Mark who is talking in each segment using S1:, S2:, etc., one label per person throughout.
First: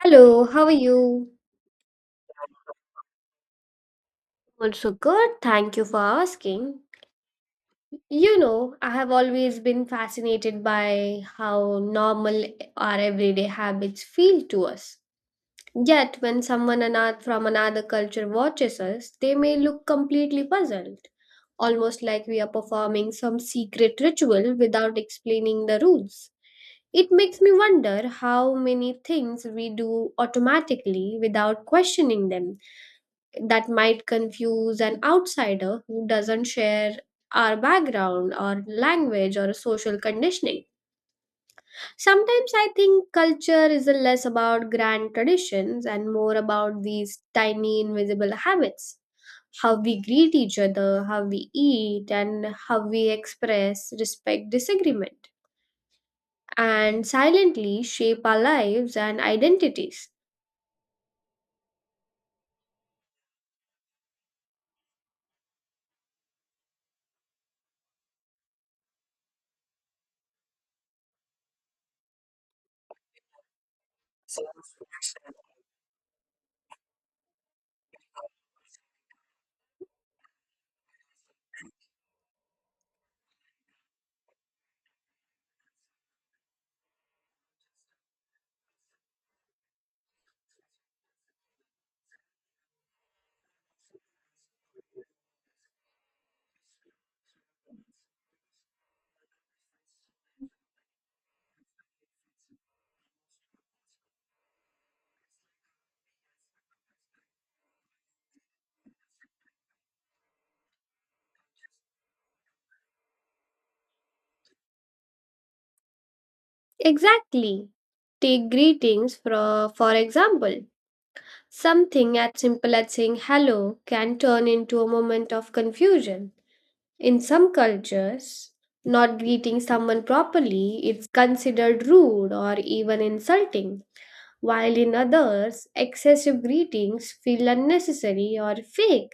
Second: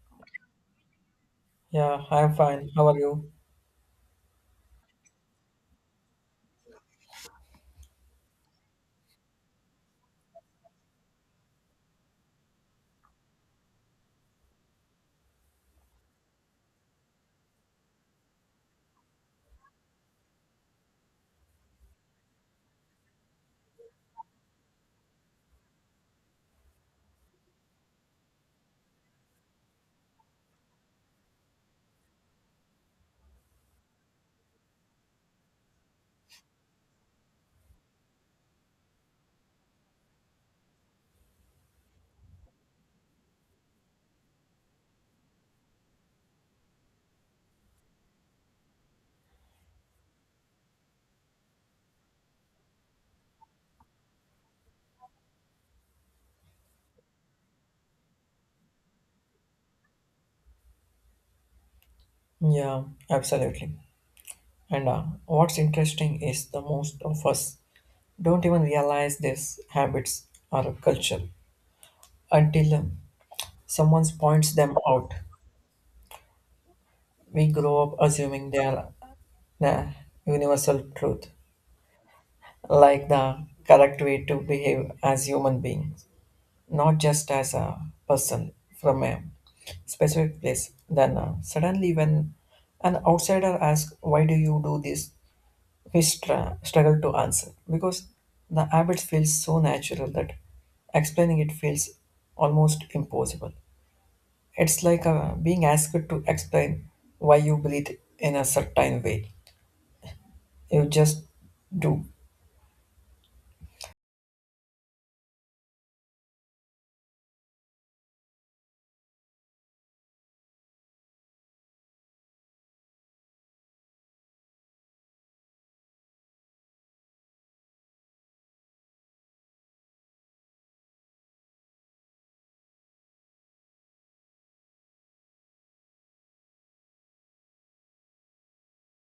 S1: Hello, how are you?
S2: Yeah, I'm fine. How are you?
S1: Also good. Thank you for asking. You know, I have always been fascinated by how normal our everyday habits feel to us. Yet, when someone from another culture watches us, they may look completely puzzled, almost like we are performing some secret ritual without explaining the rules. It makes me wonder how many things we do automatically without questioning them, that might confuse an outsider who doesn't share our background or language or social conditioning. Sometimes I think culture is less about grand traditions and more about these tiny invisible habits. How we greet each other, how we eat, and how we express respect disagreement, and silently shape our lives and identities.
S2: Yeah, absolutely. And What's interesting is the most of us don't even realize these habits are a culture until someone points them out. We grow up assuming they are the universal truth, like the correct way to behave as human beings, not just as a person from a specific place. Then Suddenly, when an outsider asks, "Why do you do this?" we struggle to answer because the habit feels so natural that explaining it feels almost impossible. It's like being asked to explain why you breathe in a certain way. You just do.
S1: Exactly. Take greetings for example. Something as simple as saying hello can turn into a moment of confusion. In some cultures, not greeting someone properly is considered rude or even insulting, while in others, excessive greetings feel unnecessary or fake.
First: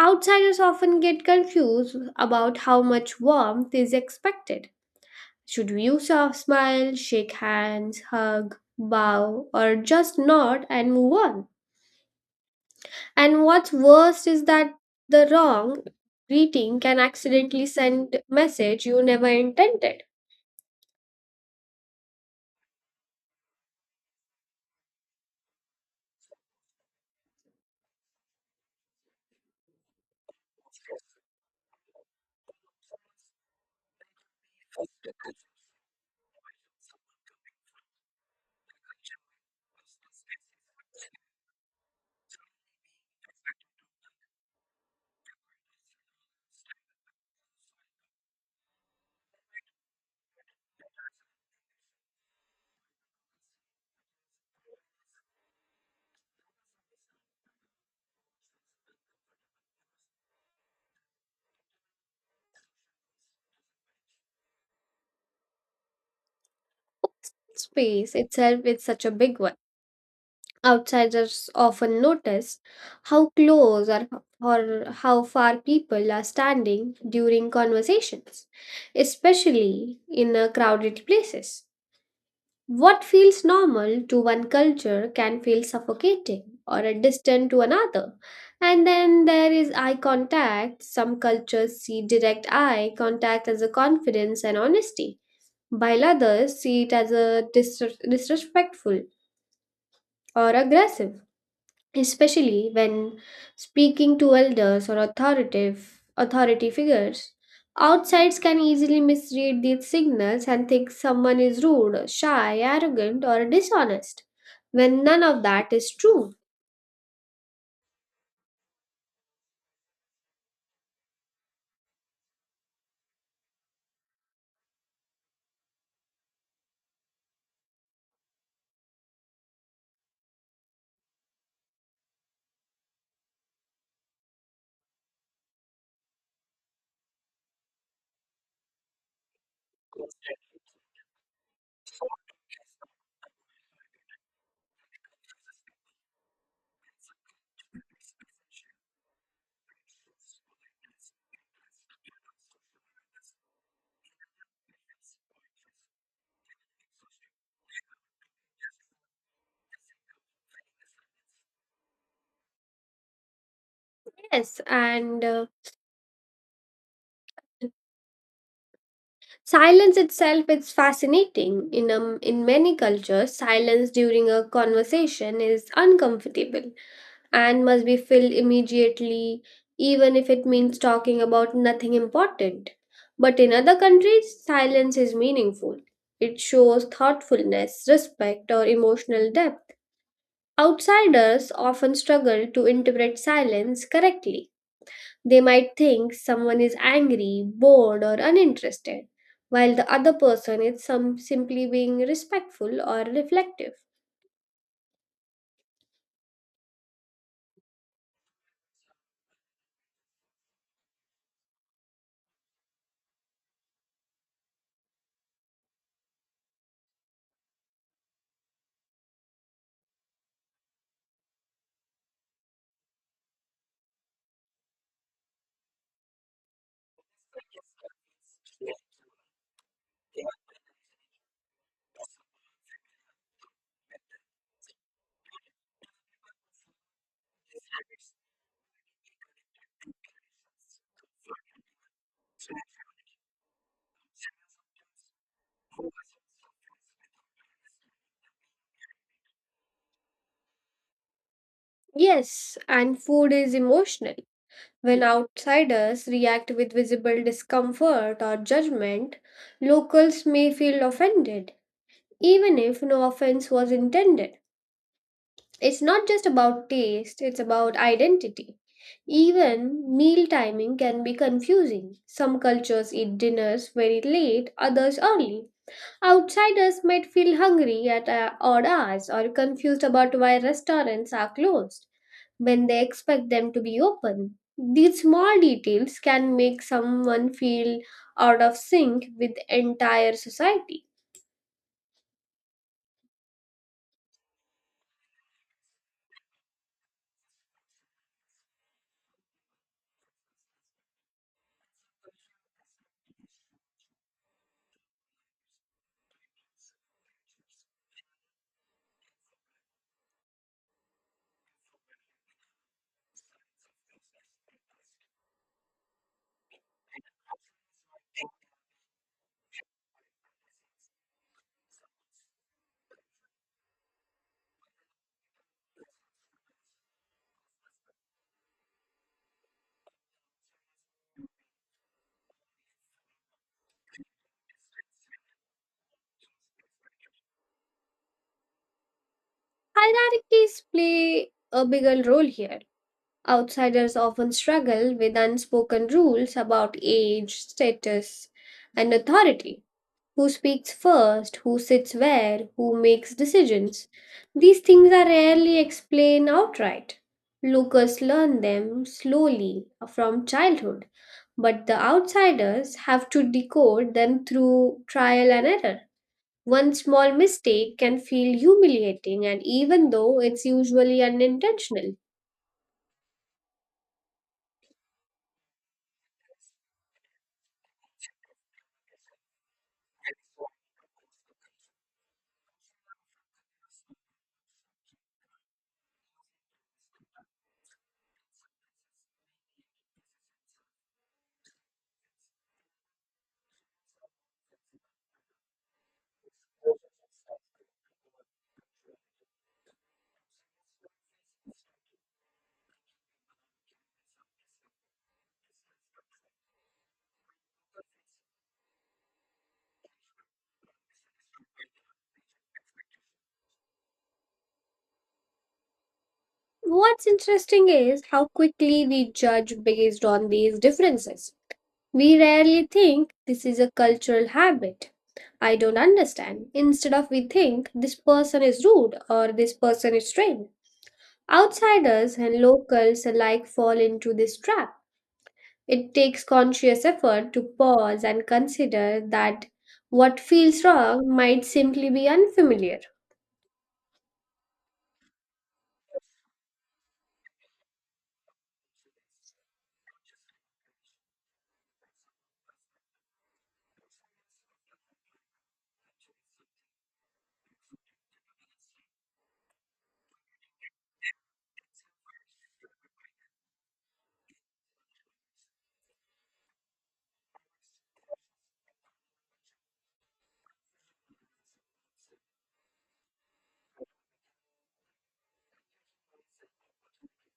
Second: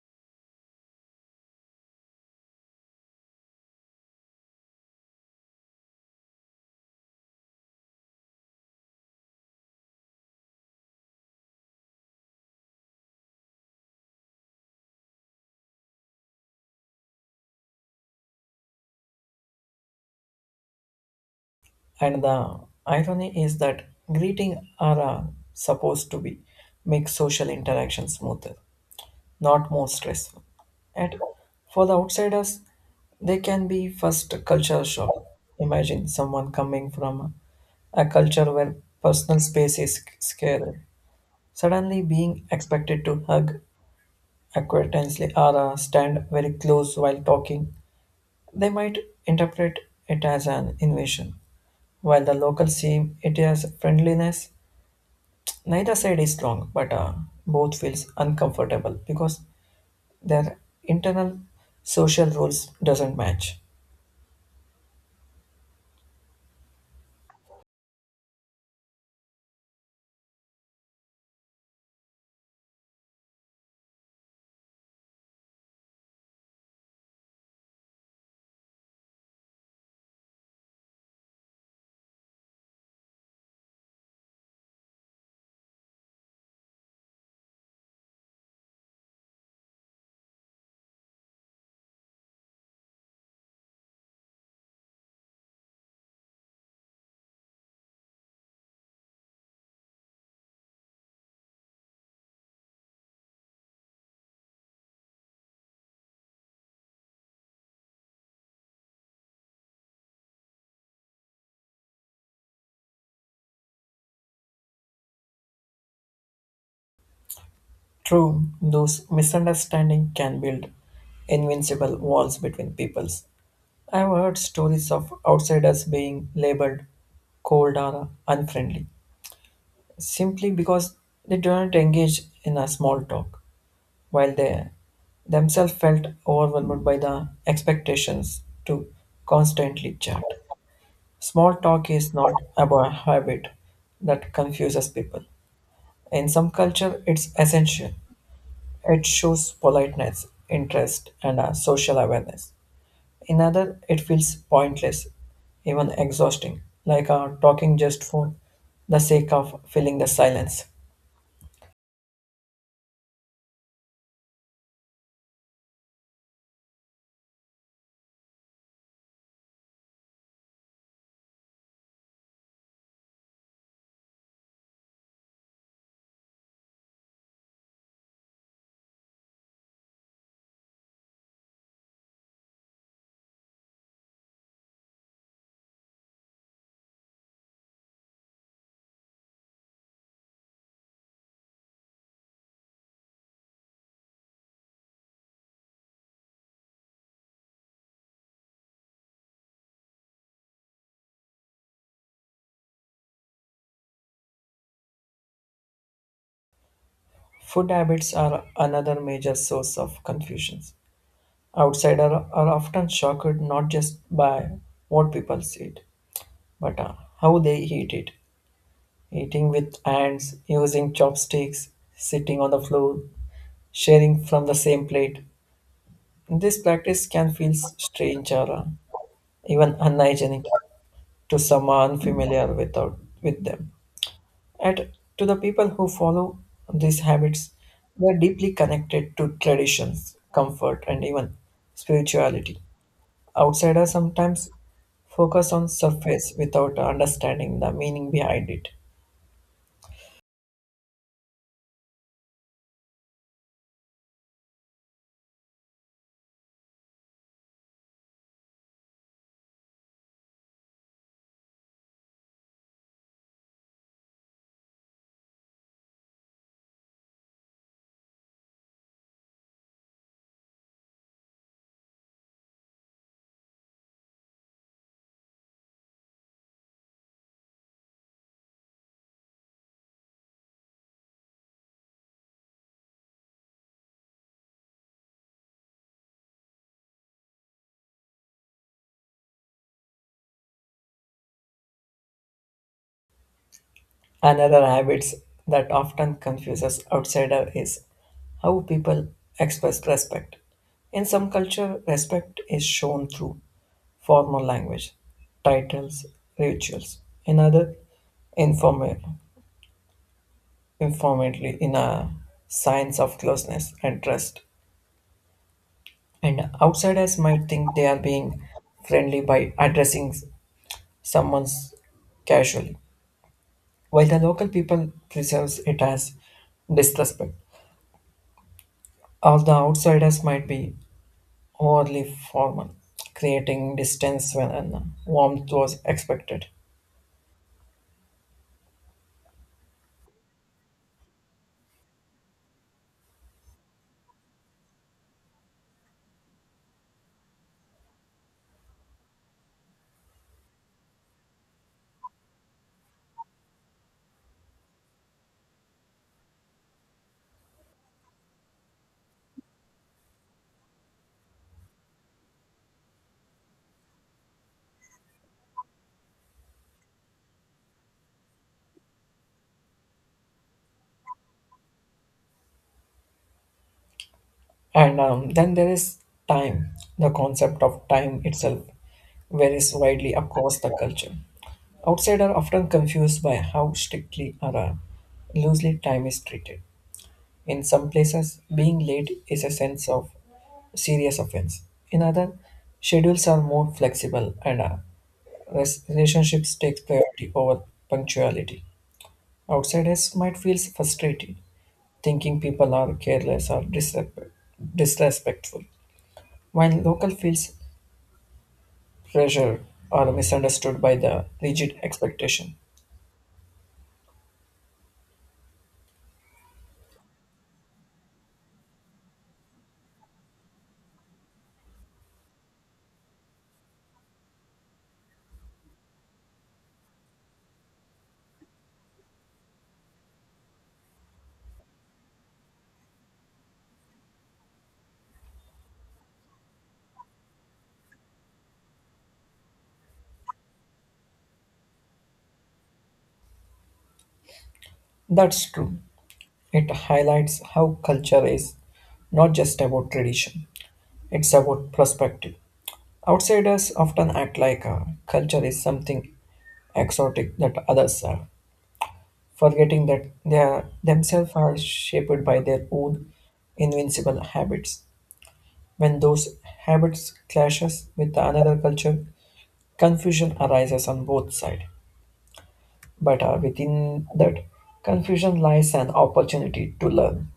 S1: Outsiders often get confused about how much warmth is expected. Should we use a smile, shake hands, hug, bow, or just nod and move on? And what's worst is that the wrong greeting can accidentally send message you never intended.
S2: And the irony is that greeting are supposed to be make social interaction smoother, not more stressful. And for the outsiders, they can be first a culture shock. Imagine someone coming from a culture where personal space is scarce. Suddenly being expected to hug acquaintancely or stand very close while talking, they might interpret it as an invasion. While the locals see it as friendliness, neither side is wrong, but both feels uncomfortable because their internal social roles doesn't match.
S1: Personal space itself is such a big one. Outsiders often notice how close or how far people are standing during conversations, especially in crowded places. What feels normal to one culture can feel suffocating or distant to another. And then there is eye contact. Some cultures see direct eye contact as a confidence and honesty, while others see it as a disrespectful or aggressive, especially when speaking to elders or authoritative authority figures. Outsides can easily misread these signals and think someone is rude, shy, arrogant, or dishonest, when none of that is true.
S2: True, those misunderstanding can build invincible walls between peoples. I've heard stories of outsiders being labeled cold or unfriendly simply because they don't engage in a small talk, while they themselves felt overwhelmed by the expectations to constantly chat. Small talk is not about habit that confuses people. In some culture, it's essential. It shows politeness, interest, and social awareness. In other, it feels pointless, even exhausting, like talking just for the sake of filling the silence.
S1: Yes, and silence itself is fascinating. In many cultures, silence during a conversation is uncomfortable and must be filled immediately, even if it means talking about nothing important. But in other countries, silence is meaningful. It shows thoughtfulness, respect, or emotional depth. Outsiders often struggle to interpret silence correctly. They might think someone is angry, bored, or uninterested, while the other person is some simply being respectful or reflective.
S2: Food habits are another major source of confusion. Outsiders are often shocked not just by what people eat, but how they eat it. Eating with hands, using chopsticks, sitting on the floor, sharing from the same plate. This practice can feel strange or even unhygienic to someone familiar without with them. And to the people who follow these habits, they are deeply connected to traditions, comfort, and even spirituality. Outsiders sometimes focus on surface without understanding the meaning behind it.
S1: Yes, and food is emotional. When outsiders react with visible discomfort or judgment, locals may feel offended, even if no offense was intended. It's not just about taste, it's about identity. Even meal timing can be confusing. Some cultures eat dinners very late, others early. Outsiders might feel hungry at odd hours or confused about why restaurants are closed when they expect them to be open. These small details can make someone feel out of sync with entire society.
S2: Another habits that often confuses outsider is how people express respect. In some culture, respect is shown through formal language, titles, rituals. In other, informal, informally in a signs of closeness and trust. And outsiders might think they are being friendly by addressing someone casually, while the local people perceives it as disrespect. As the outsiders might be overly formal, creating distance when warmth was expected.
S1: Hierarchies play a bigger role here. Outsiders often struggle with unspoken rules about age, status, and authority. Who speaks first, who sits where, who makes decisions. These things are rarely explained outright. Locals learn them slowly from childhood but the outsiders have to decode them through trial and error. One small mistake can feel humiliating, and even though it's usually unintentional.
S2: And then there is time. The concept of time itself varies widely across the culture. Outsiders are often confused by how strictly or loosely time is treated. In some places, being late is a sense of serious offense. In other, schedules are more flexible and relationships takes priority over punctuality. Outsiders might feel frustrated, thinking people are careless or disrespectful, while local feels pressured or misunderstood by the rigid expectation.
S1: What's interesting is how quickly we judge based on these differences. We rarely think this is a cultural habit. I don't understand. Instead of we think this person is rude or this person is strange. Outsiders and locals alike fall into this trap. It takes conscious effort to pause and consider that what feels wrong might simply be unfamiliar.
S2: That's true. It highlights how culture is not just about tradition, it's about perspective. Outsiders often act like a culture is something exotic that others are, forgetting that they are, themselves are shaped by their own invincible habits. When those habits clashes with another culture, confusion arises on both sides. But within that confusion lies an opportunity to learn,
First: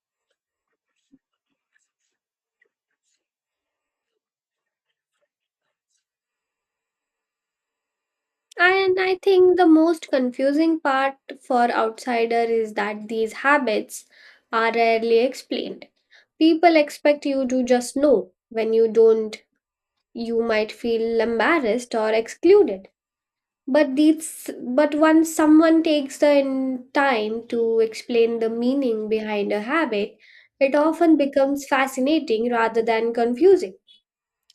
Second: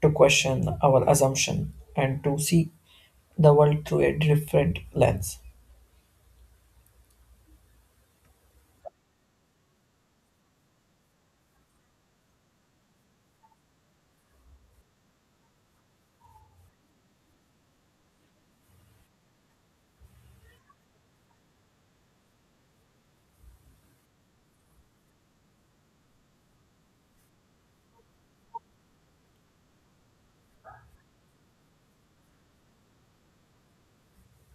S2: to question our assumption, and to see the world through a different lens.
S1: And I think the most confusing part for outsider is that these habits are rarely explained. People expect you to just know. When you don't, you might feel embarrassed or excluded, but these but once someone takes the time to explain the meaning behind a habit, it often becomes fascinating rather than confusing.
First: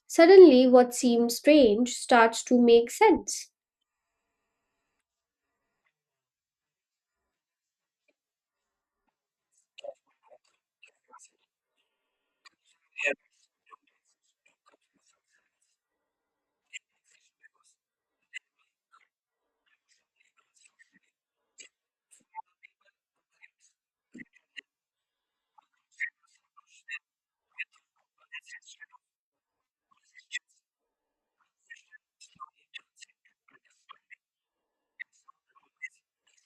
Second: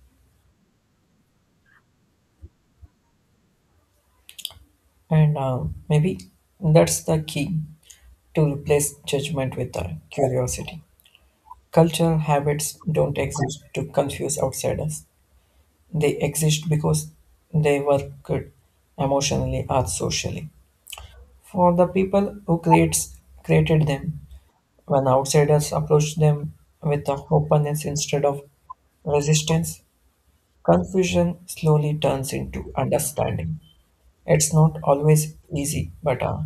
S1: Suddenly what seems strange starts to make sense.
S2: And maybe that's the key to replace judgment with curiosity. Cultural habits don't exist to confuse outsiders. They exist because they were good emotionally or socially. For the people who creates created them, when outsiders approach them with a openness instead of resistance, confusion slowly turns into understanding. It's not always easy, but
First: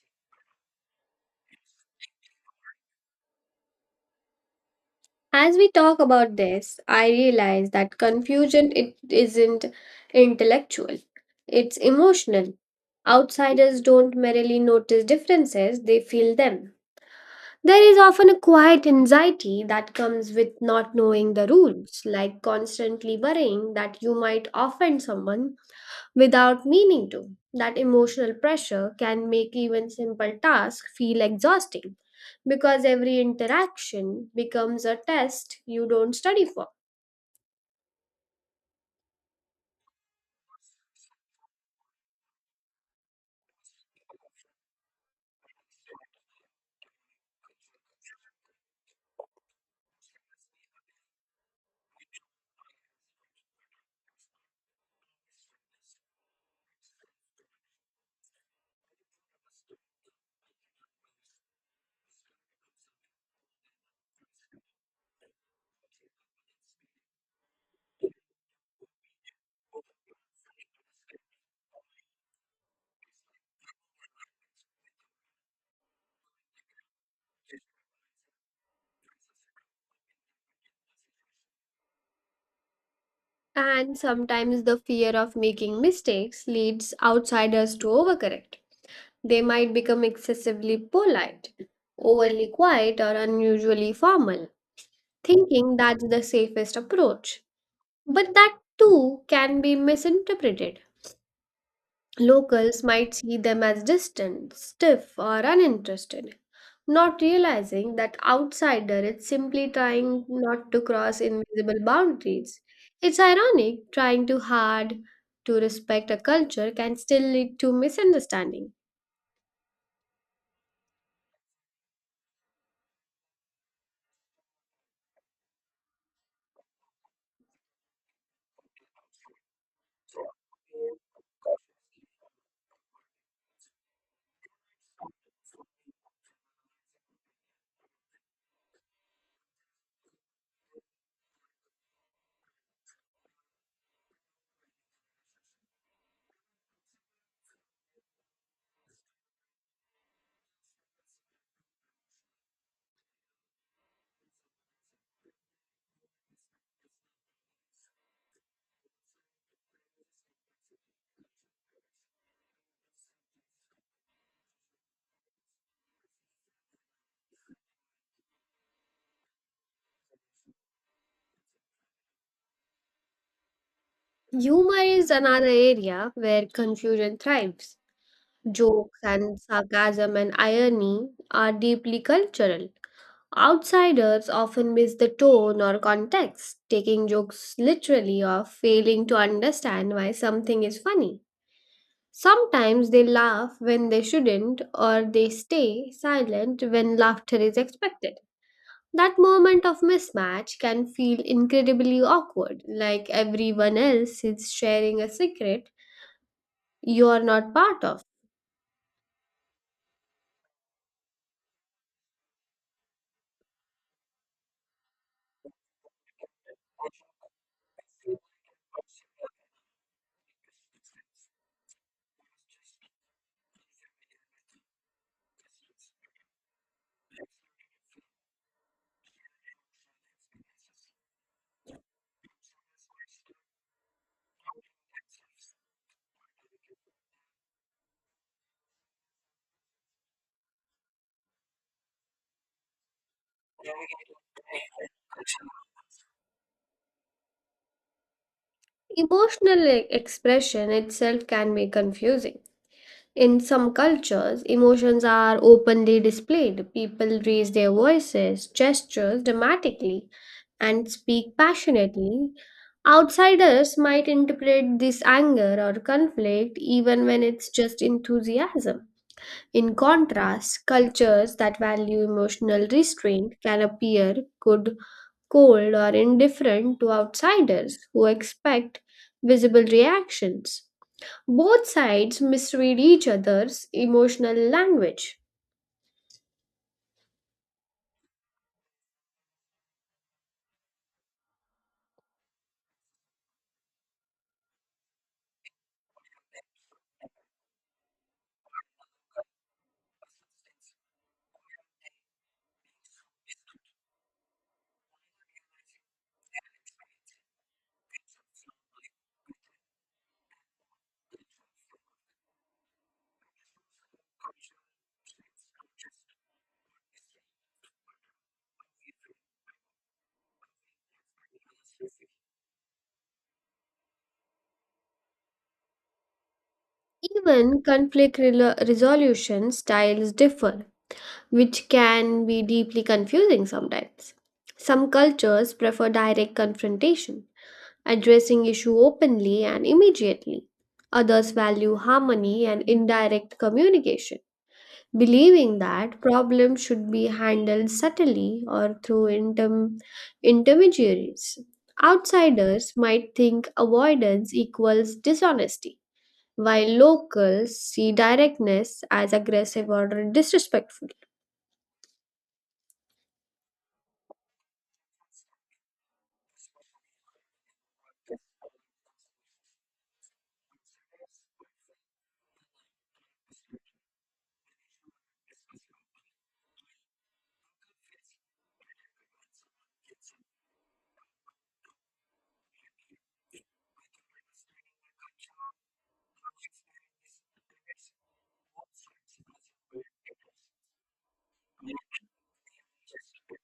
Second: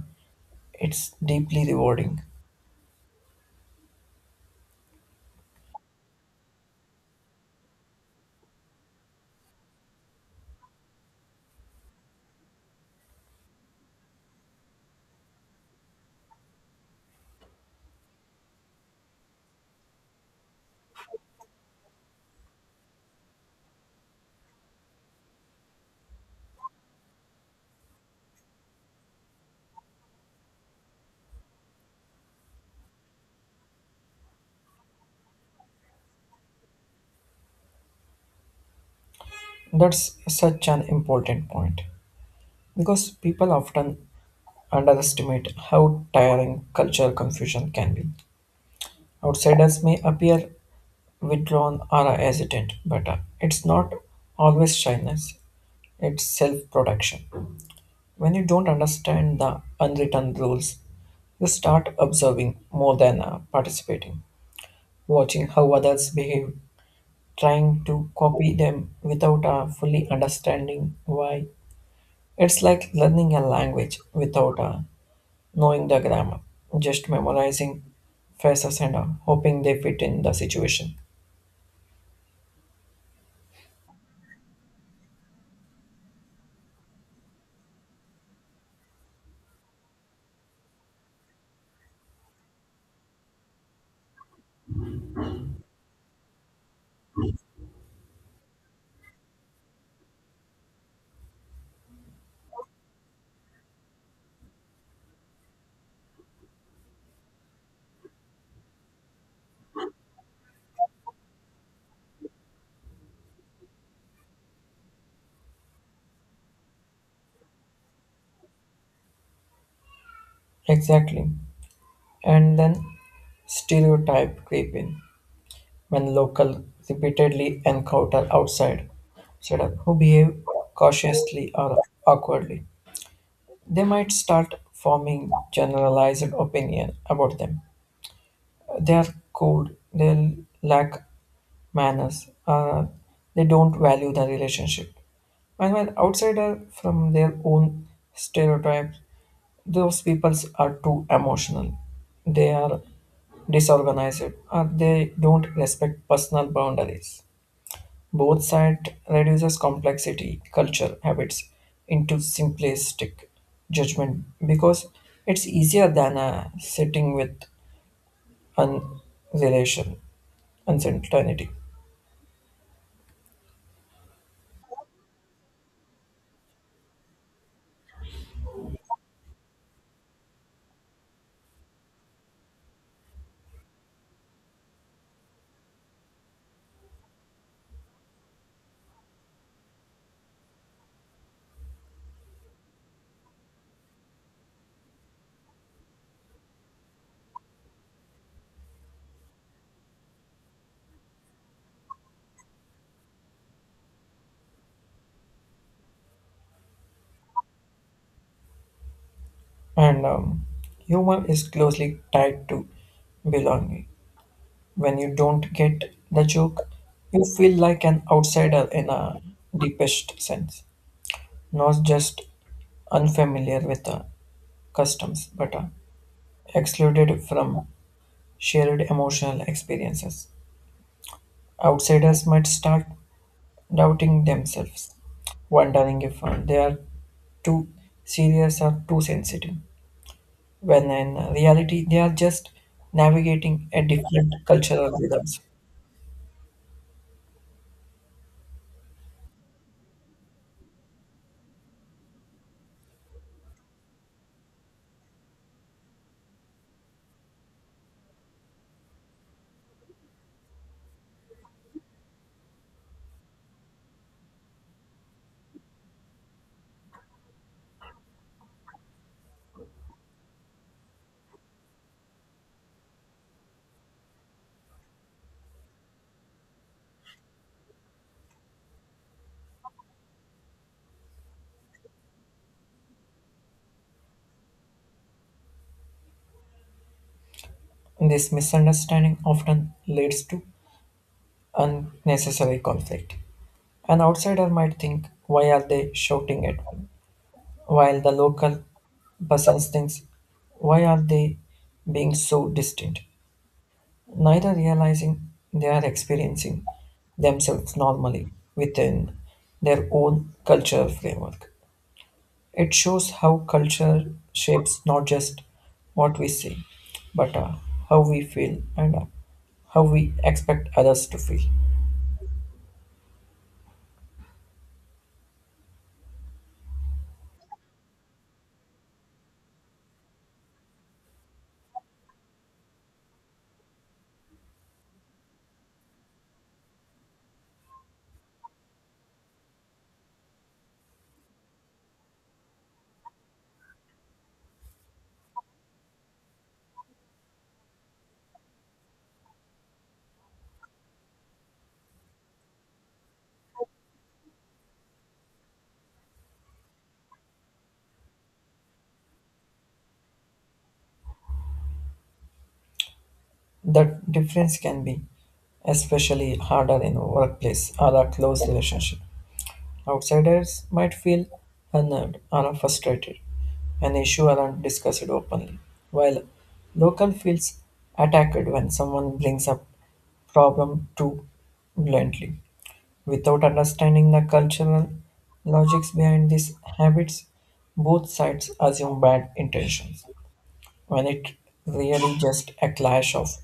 S2: it's deeply rewarding.
S1: As we talk about this, I realize that confusion it isn't intellectual, it's emotional. Outsiders don't merely notice differences, they feel them. There is often a quiet anxiety that comes with not knowing the rules, like constantly worrying that you might offend someone without meaning to. That emotional pressure can make even simple tasks feel exhausting because every interaction becomes a test you don't study for.
S2: That's such an important point because people often underestimate how tiring cultural confusion can be. Outsiders may appear withdrawn or hesitant, but it's not always shyness, it's self protection. When you don't understand the unwritten rules, you start observing more than participating, watching how others behave, trying to copy them without fully understanding why. It's like learning a language without knowing the grammar, just memorizing phrases and hoping they fit in the situation.
S1: And sometimes the fear of making mistakes leads outsiders to overcorrect. They might become excessively polite, overly quiet, or unusually formal, thinking that's the safest approach. But that too can be misinterpreted. Locals might see them as distant, stiff, or uninterested, not realizing that outsider is simply trying not to cross invisible boundaries. It's ironic, trying too hard to respect a culture can still lead to misunderstanding.
S2: Exactly. And then stereotype creep in when local repeatedly encounter outside setup who behave cautiously or awkwardly. They might start forming generalized opinion about them. They are cold. They lack manners. They don't value the relationship. And when outsider from their own stereotypes, those peoples are too emotional. They are disorganized. Or they don't respect personal boundaries. Both side reduces complexity, culture, habits into simplistic judgment because it's easier than sitting with uncertainty, uncertainty.
S1: Humor is another area where confusion thrives. Jokes and sarcasm and irony are deeply cultural. Outsiders often miss the tone or context, taking jokes literally or failing to understand why something is funny. Sometimes they laugh when they shouldn't, or they stay silent when laughter is expected. That moment of mismatch can feel incredibly awkward, like everyone else is sharing a secret you are not part of.
S2: And humor is closely tied to belonging. When you don't get the joke, you feel like an outsider in a deepest sense, not just unfamiliar with the customs, but excluded from shared emotional experiences. Outsiders might start doubting themselves, wondering if they are too serious or too sensitive. When in reality, they are just navigating a different cultural rhythms.
S1: Emotional expression itself can be confusing. In some cultures, emotions are openly displayed. People raise their voices, gestures dramatically, and speak passionately. Outsiders might interpret this anger or conflict even when it's just enthusiasm. In contrast, cultures that value emotional restraint can appear good, cold, or indifferent to outsiders who expect visible reactions. Both sides misread each other's emotional language.
S2: This misunderstanding often leads to unnecessary conflict. An outsider might think, why are they shouting at me? While the local person thinks, why are they being so distant? Neither realizing they are experiencing themselves normally within their own cultural framework. It shows how culture shapes not just what we say, but how we feel and how we expect others to feel.
S1: Even conflict resolution styles differ, which can be deeply confusing sometimes. Some cultures prefer direct confrontation, addressing issue openly and immediately. Others value harmony and indirect communication, believing that problems should be handled subtly or through intermediaries. Outsiders might think avoidance equals dishonesty, while locals see directness as aggressive or disrespectful.
S2: That difference can be especially harder in workplace or a close relationship. Outsiders might feel unnerved or frustrated, an issue aren't discussed openly, while local feels attacked when someone brings up problem too bluntly. Without understanding the cultural logics behind these habits, both sides assume bad intentions when it really just a clash of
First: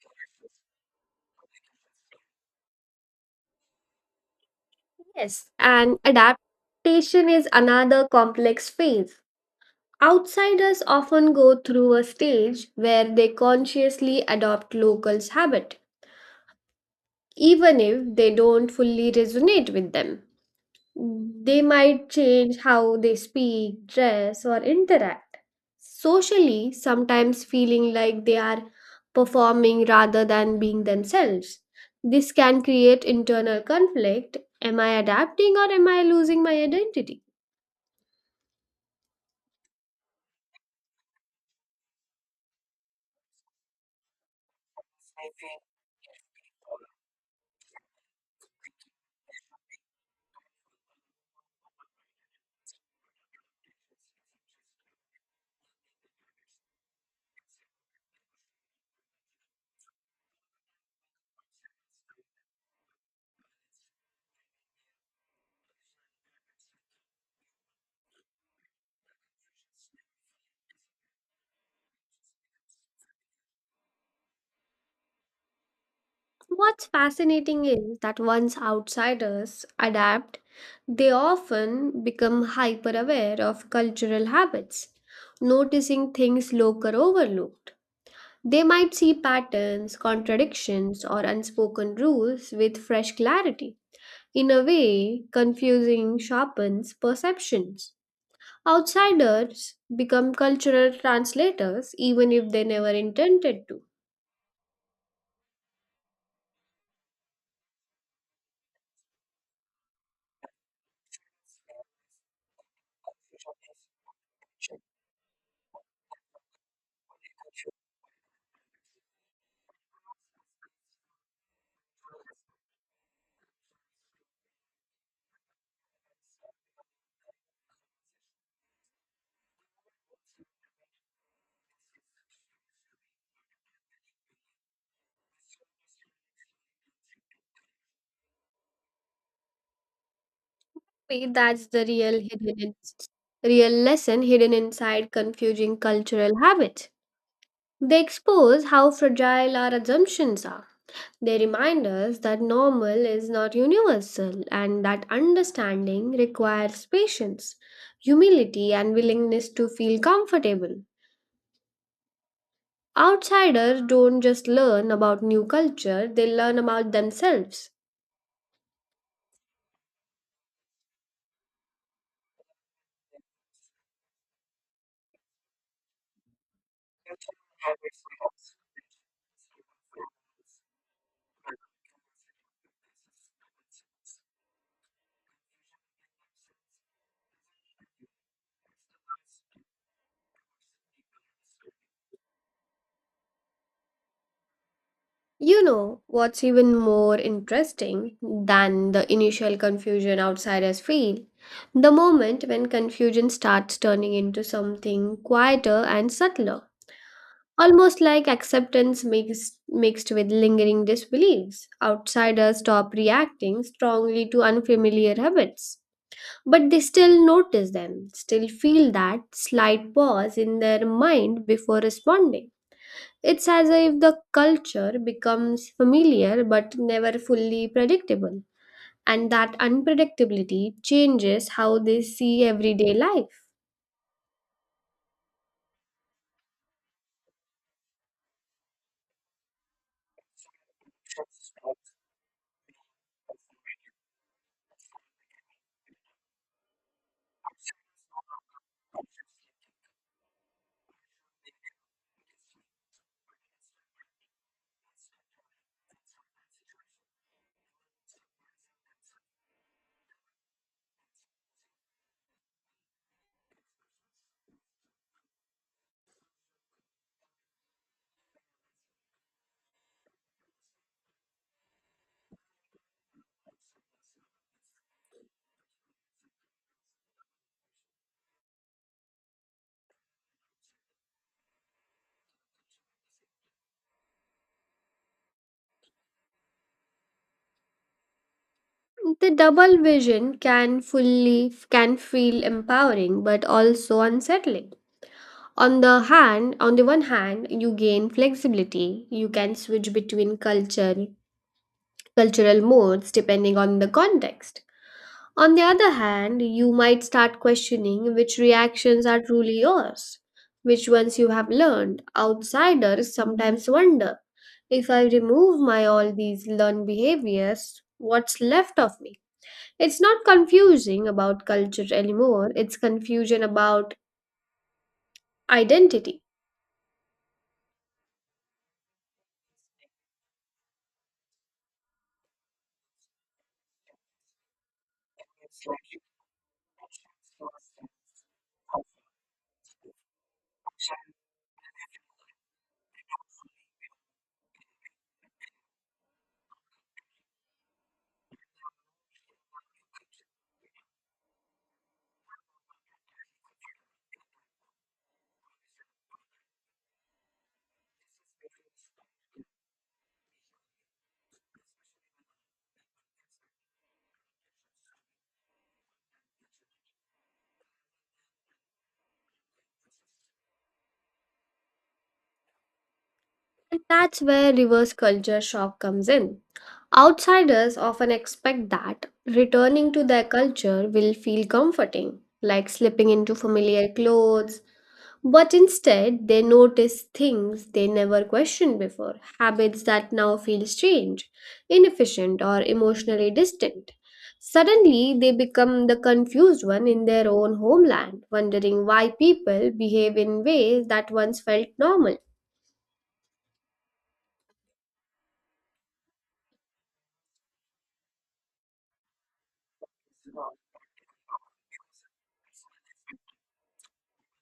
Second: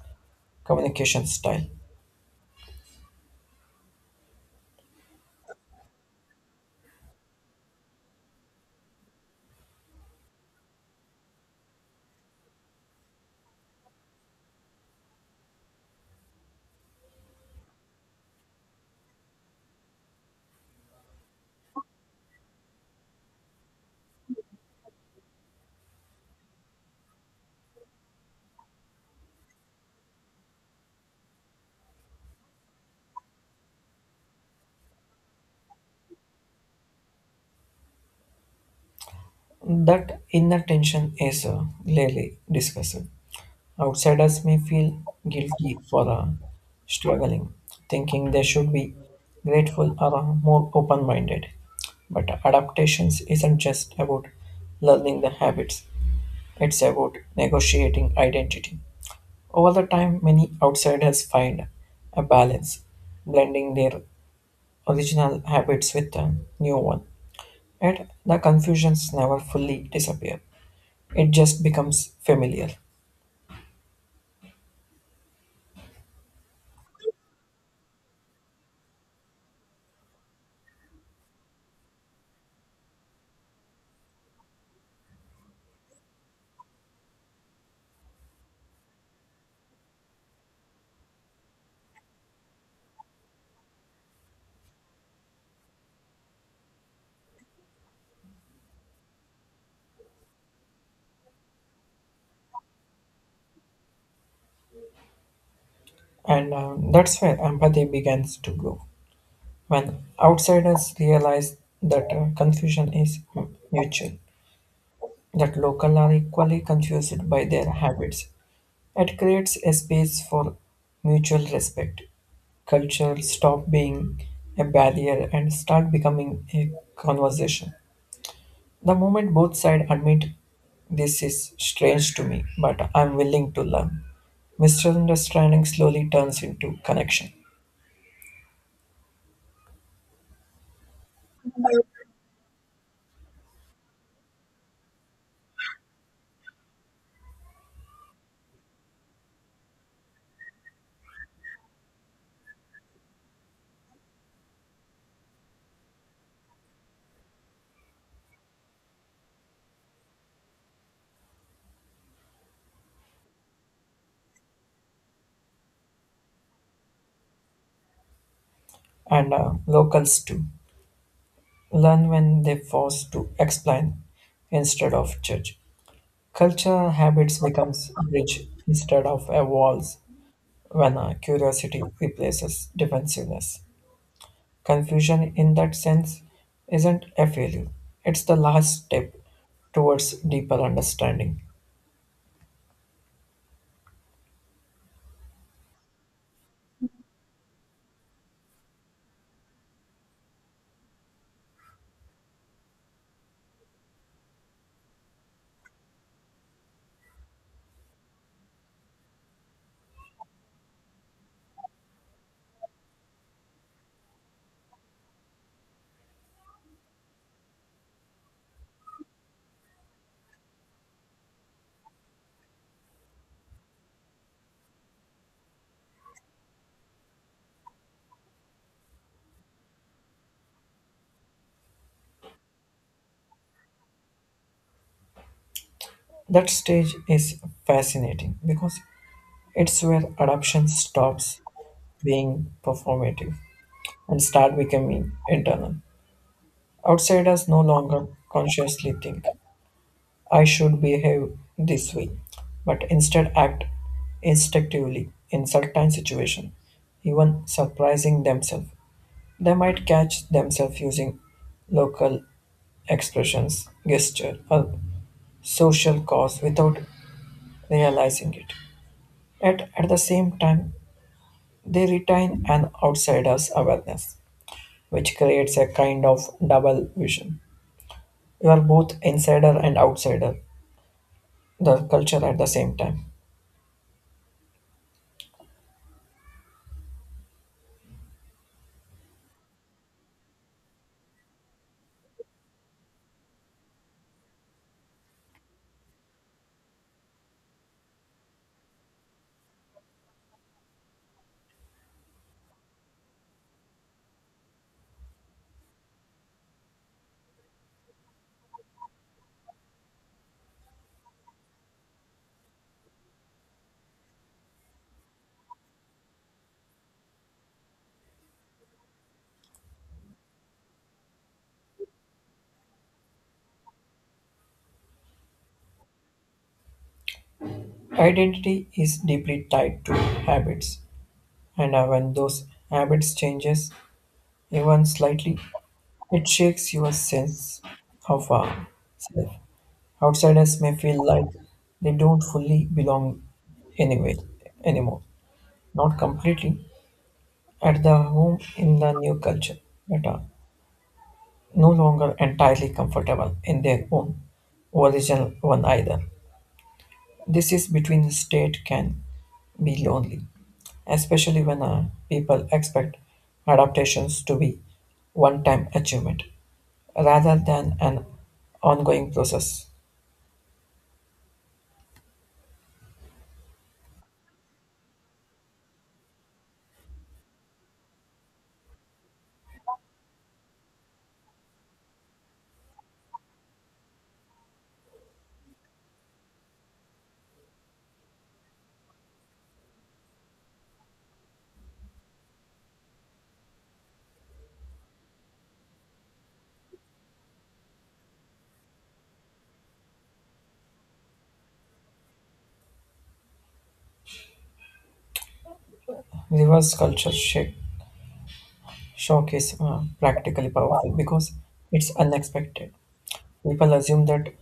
S2: communication style.
S1: Yes, and adaptation is another complex phase. Outsiders often go through a stage where they consciously adopt locals' habit, even if they don't fully resonate with them. They might change how they speak, dress, or interact. Socially, sometimes feeling like they are performing rather than being themselves. This can create internal conflict. Am I adapting or am I losing my identity?
S2: That inner tension is rarely discussed. Outsiders may feel guilty for struggling, thinking they should be grateful or more open minded. But adaptations isn't just about learning the habits, it's about negotiating identity. Over the time, many outsiders find a balance, blending their original habits with a new one. Yet the confusions never fully disappear. It just becomes familiar.
S1: What's fascinating is that once outsiders adapt, they often become hyper aware of cultural habits, noticing things local overlooked. They might see patterns, contradictions, or unspoken rules with fresh clarity. In a way, confusing sharpens perceptions. Outsiders become cultural translators even if they never intended to.
S2: And That's where empathy begins to grow. When outsiders realize that confusion is mutual, that local are equally confused by their habits, it creates a space for mutual respect. Culture stop being a barrier and start becoming a conversation. The moment both sides admit this is strange to me, but I'm willing to learn, misunderstanding slowly turns into connection.
S1: Maybe That's the real hidden in- real lesson hidden inside confusing cultural habits. They expose how fragile our assumptions are. They remind us that normal is not universal and that understanding requires patience, humility, and willingness to feel comfortable. Outsiders don't just learn about new culture, they learn about themselves.
S2: And locals too learn when they force to explain instead of judge. Culture habits becomes rich instead of a walls, when curiosity replaces defensiveness. Confusion, in that sense, isn't a failure, it's the last step towards deeper understanding.
S1: You know, what's even more interesting than the initial confusion outsiders feel? The moment when confusion starts turning into something quieter and subtler. Almost like acceptance mixed with lingering disbeliefs. Outsiders stop reacting strongly to unfamiliar habits, but they still notice them, still feel that slight pause in their mind before responding. It's as if the culture becomes familiar but never fully predictable, and that unpredictability changes how they see everyday life.
S2: That stage is fascinating because it's where adoption stops being performative and start becoming internal. Outsiders no longer consciously think I should behave this way, but instead act instinctively in certain situations, even surprising themselves. They might catch themselves using local expressions, gesture, or social cause without realizing it. Yet at the same time, they retain an outsider's awareness, which creates a kind of double vision. You are both insider and outsider, the culture at the same time.
S1: The double vision can fully can feel empowering but also unsettling. On the one hand, you gain flexibility. You can switch between cultural modes depending on the context. On the other hand, you might start questioning which reactions are truly yours, which ones you have learned. Outsiders sometimes wonder, if I remove my all these learned behaviors, what's left of me? It's not confusing about culture anymore, it's confusion about identity.
S2: Identity is deeply tied to habits, and when those habits changes even slightly, it shakes your sense of self. Outsiders may feel like they don't fully belong anyway anymore, not completely at the home in the new culture, but are no longer entirely comfortable in their own original one either. This is between state can be lonely, especially when people expect adaptations to be one-time achievement rather than an ongoing process.
S1: And that's where reverse culture shock comes in. Outsiders often expect that returning to their culture will feel comforting, like slipping into familiar clothes, but instead, they notice things they never questioned before, habits that now feel strange, inefficient, or emotionally distant. Suddenly, they become the confused one in their own homeland, wondering why people behave in ways that once felt normal.
S2: Reverse culture shock is practically powerful because it's unexpected. People assume that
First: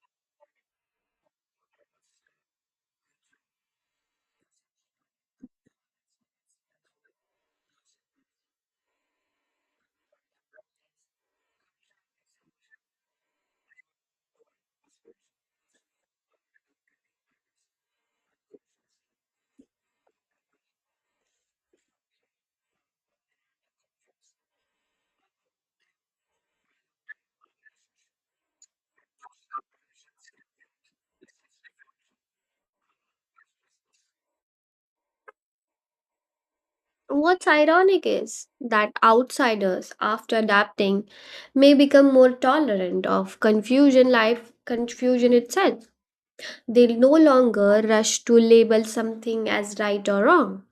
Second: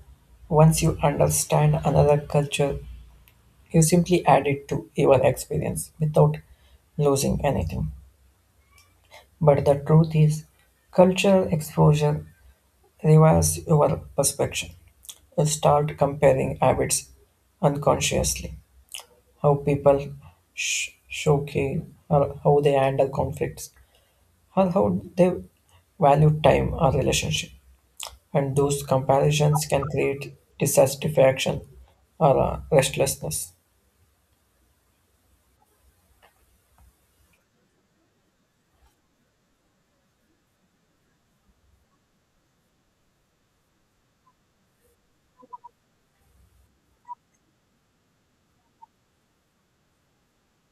S2: once you understand another culture, you simply add it to your experience without losing anything. But the truth is, cultural exposure revives your perception. Start comparing habits unconsciously. How people showcase, or how they handle conflicts, or how they value time or relationship. And those comparisons can create dissatisfaction or restlessness.
S1: What's ironic is that outsiders, after adapting, may become more tolerant of confusion itself. They no longer rush to label something as right or wrong.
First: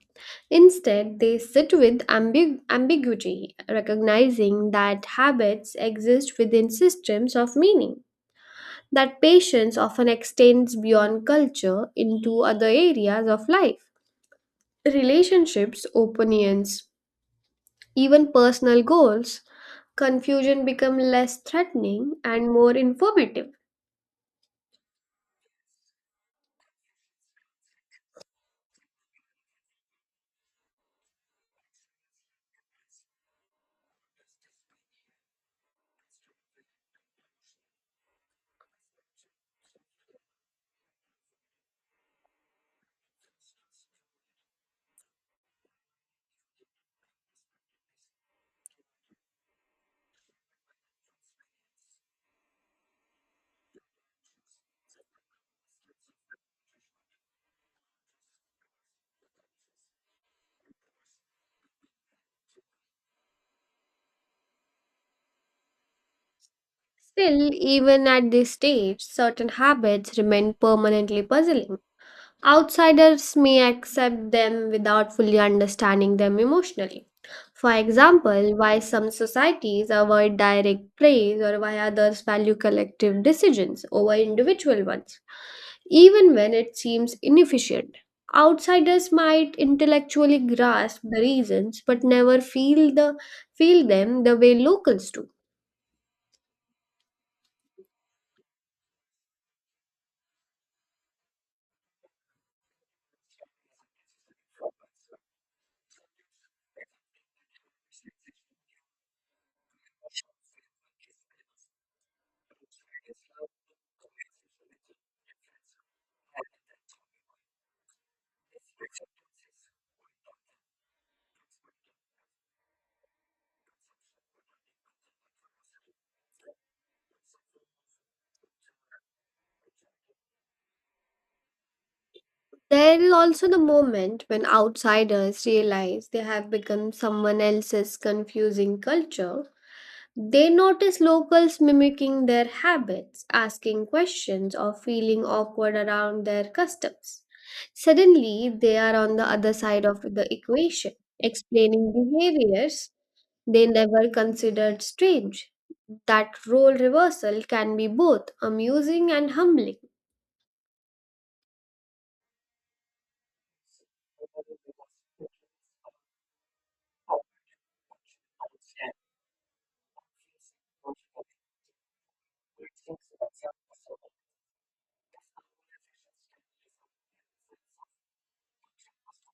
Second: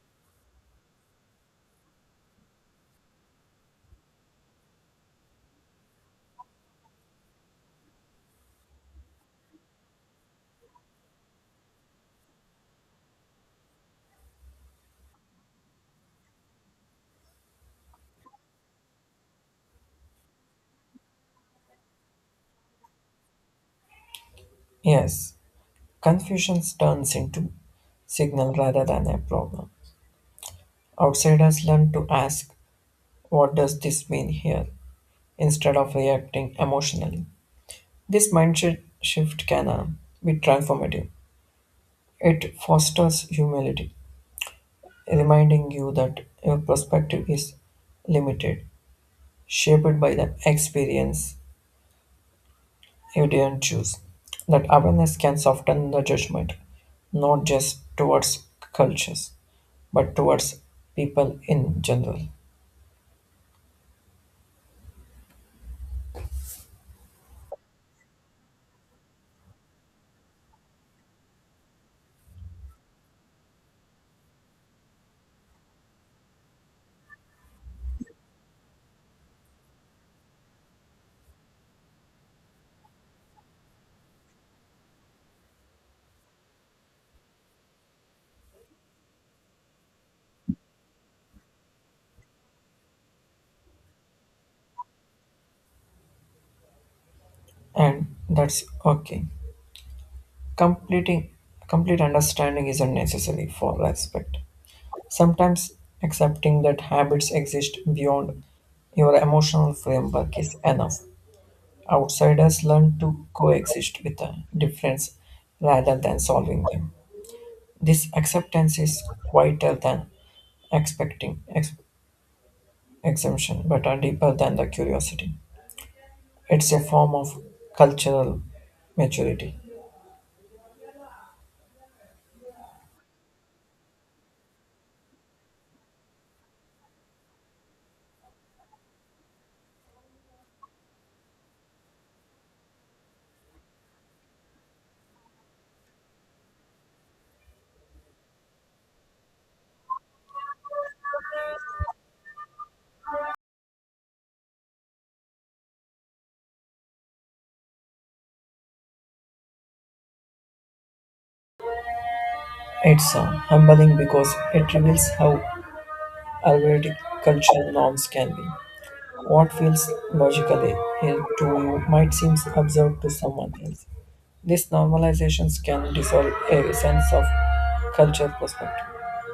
S1: Instead, they sit with ambiguity, recognizing that habits exist within systems of meaning, that patience often extends beyond culture into other areas of life. Relationships, opinions, even personal goals, confusion become less threatening and more informative.
S2: Yes, confusion turns into signal rather than a problem. Outsiders learn to ask, what does this mean here, instead of reacting emotionally. This mindset shift can be transformative. It fosters humility, reminding you that your perspective is limited, shaped by the experience you didn't choose. That awareness can soften the judgment, not just towards cultures, but towards people in general.
S1: Still, even at this stage, certain habits remain permanently puzzling. Outsiders may accept them without fully understanding them emotionally. For example, why some societies avoid direct praise or why others value collective decisions over individual ones, even when it seems inefficient. Outsiders might intellectually grasp the reasons but never feel them the way locals do.
S2: And that's okay. Completing Complete understanding isn't necessary for respect. Sometimes accepting that habits exist beyond your emotional framework is enough. Outsiders learn to coexist with the difference rather than solving them. This acceptance is quieter than expecting exemption, but are deeper than the curiosity. It's a form of cultural maturity.
S1: There is also the moment when outsiders realize they have become someone else's confusing culture, they notice locals mimicking their habits, asking questions, or feeling awkward around their customs. Suddenly, they are on the other side of the equation, explaining behaviors they never considered strange. That role reversal can be both amusing and humbling.
S2: It's humbling because it reveals how arbitrary cultural norms can be. What feels logically to you might seem absurd to someone else. These normalizations can dissolve a sense of culture perspective,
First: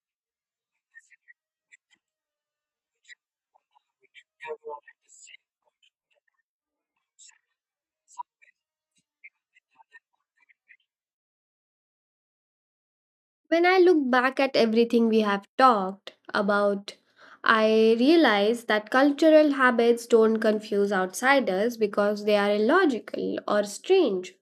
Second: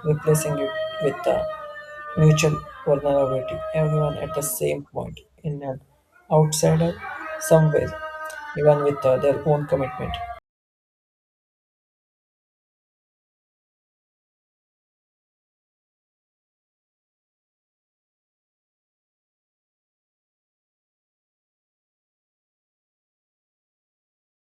S2: replacing it with the mutual vulnerability. Everyone at the same point, in an outsider, somewhere, even with their own commitment.
S1: When I look back at everything we have talked about, I realize that cultural habits don't confuse outsiders because they are illogical or strange,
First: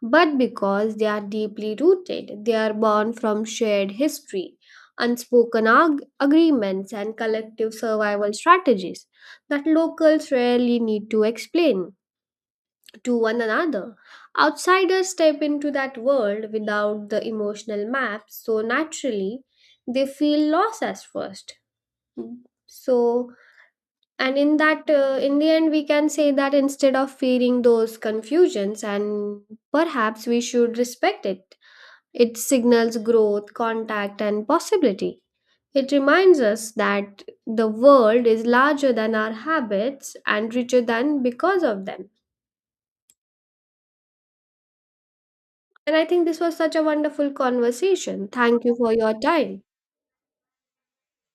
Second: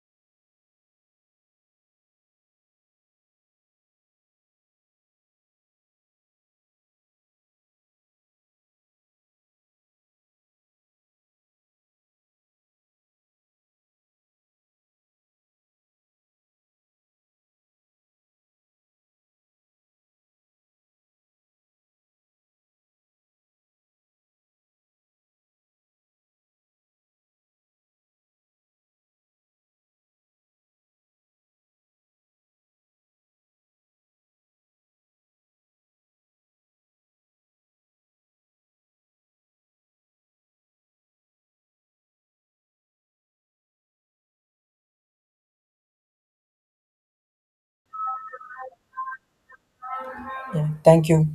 S1: but because they are deeply rooted. They are born from shared history, unspoken agreements, and collective survival strategies that locals rarely need to explain to one another. Outsiders step into that world without the emotional map, so naturally they feel lost at first. So, and in that, in the end, we can say that instead of fearing those confusions, and perhaps we should respect it. It signals growth, contact, and possibility. It reminds us that the world is larger than our habits and richer than because of them. And I think this was such a wonderful conversation. Thank you for your time.
S2: Yeah. Thank you.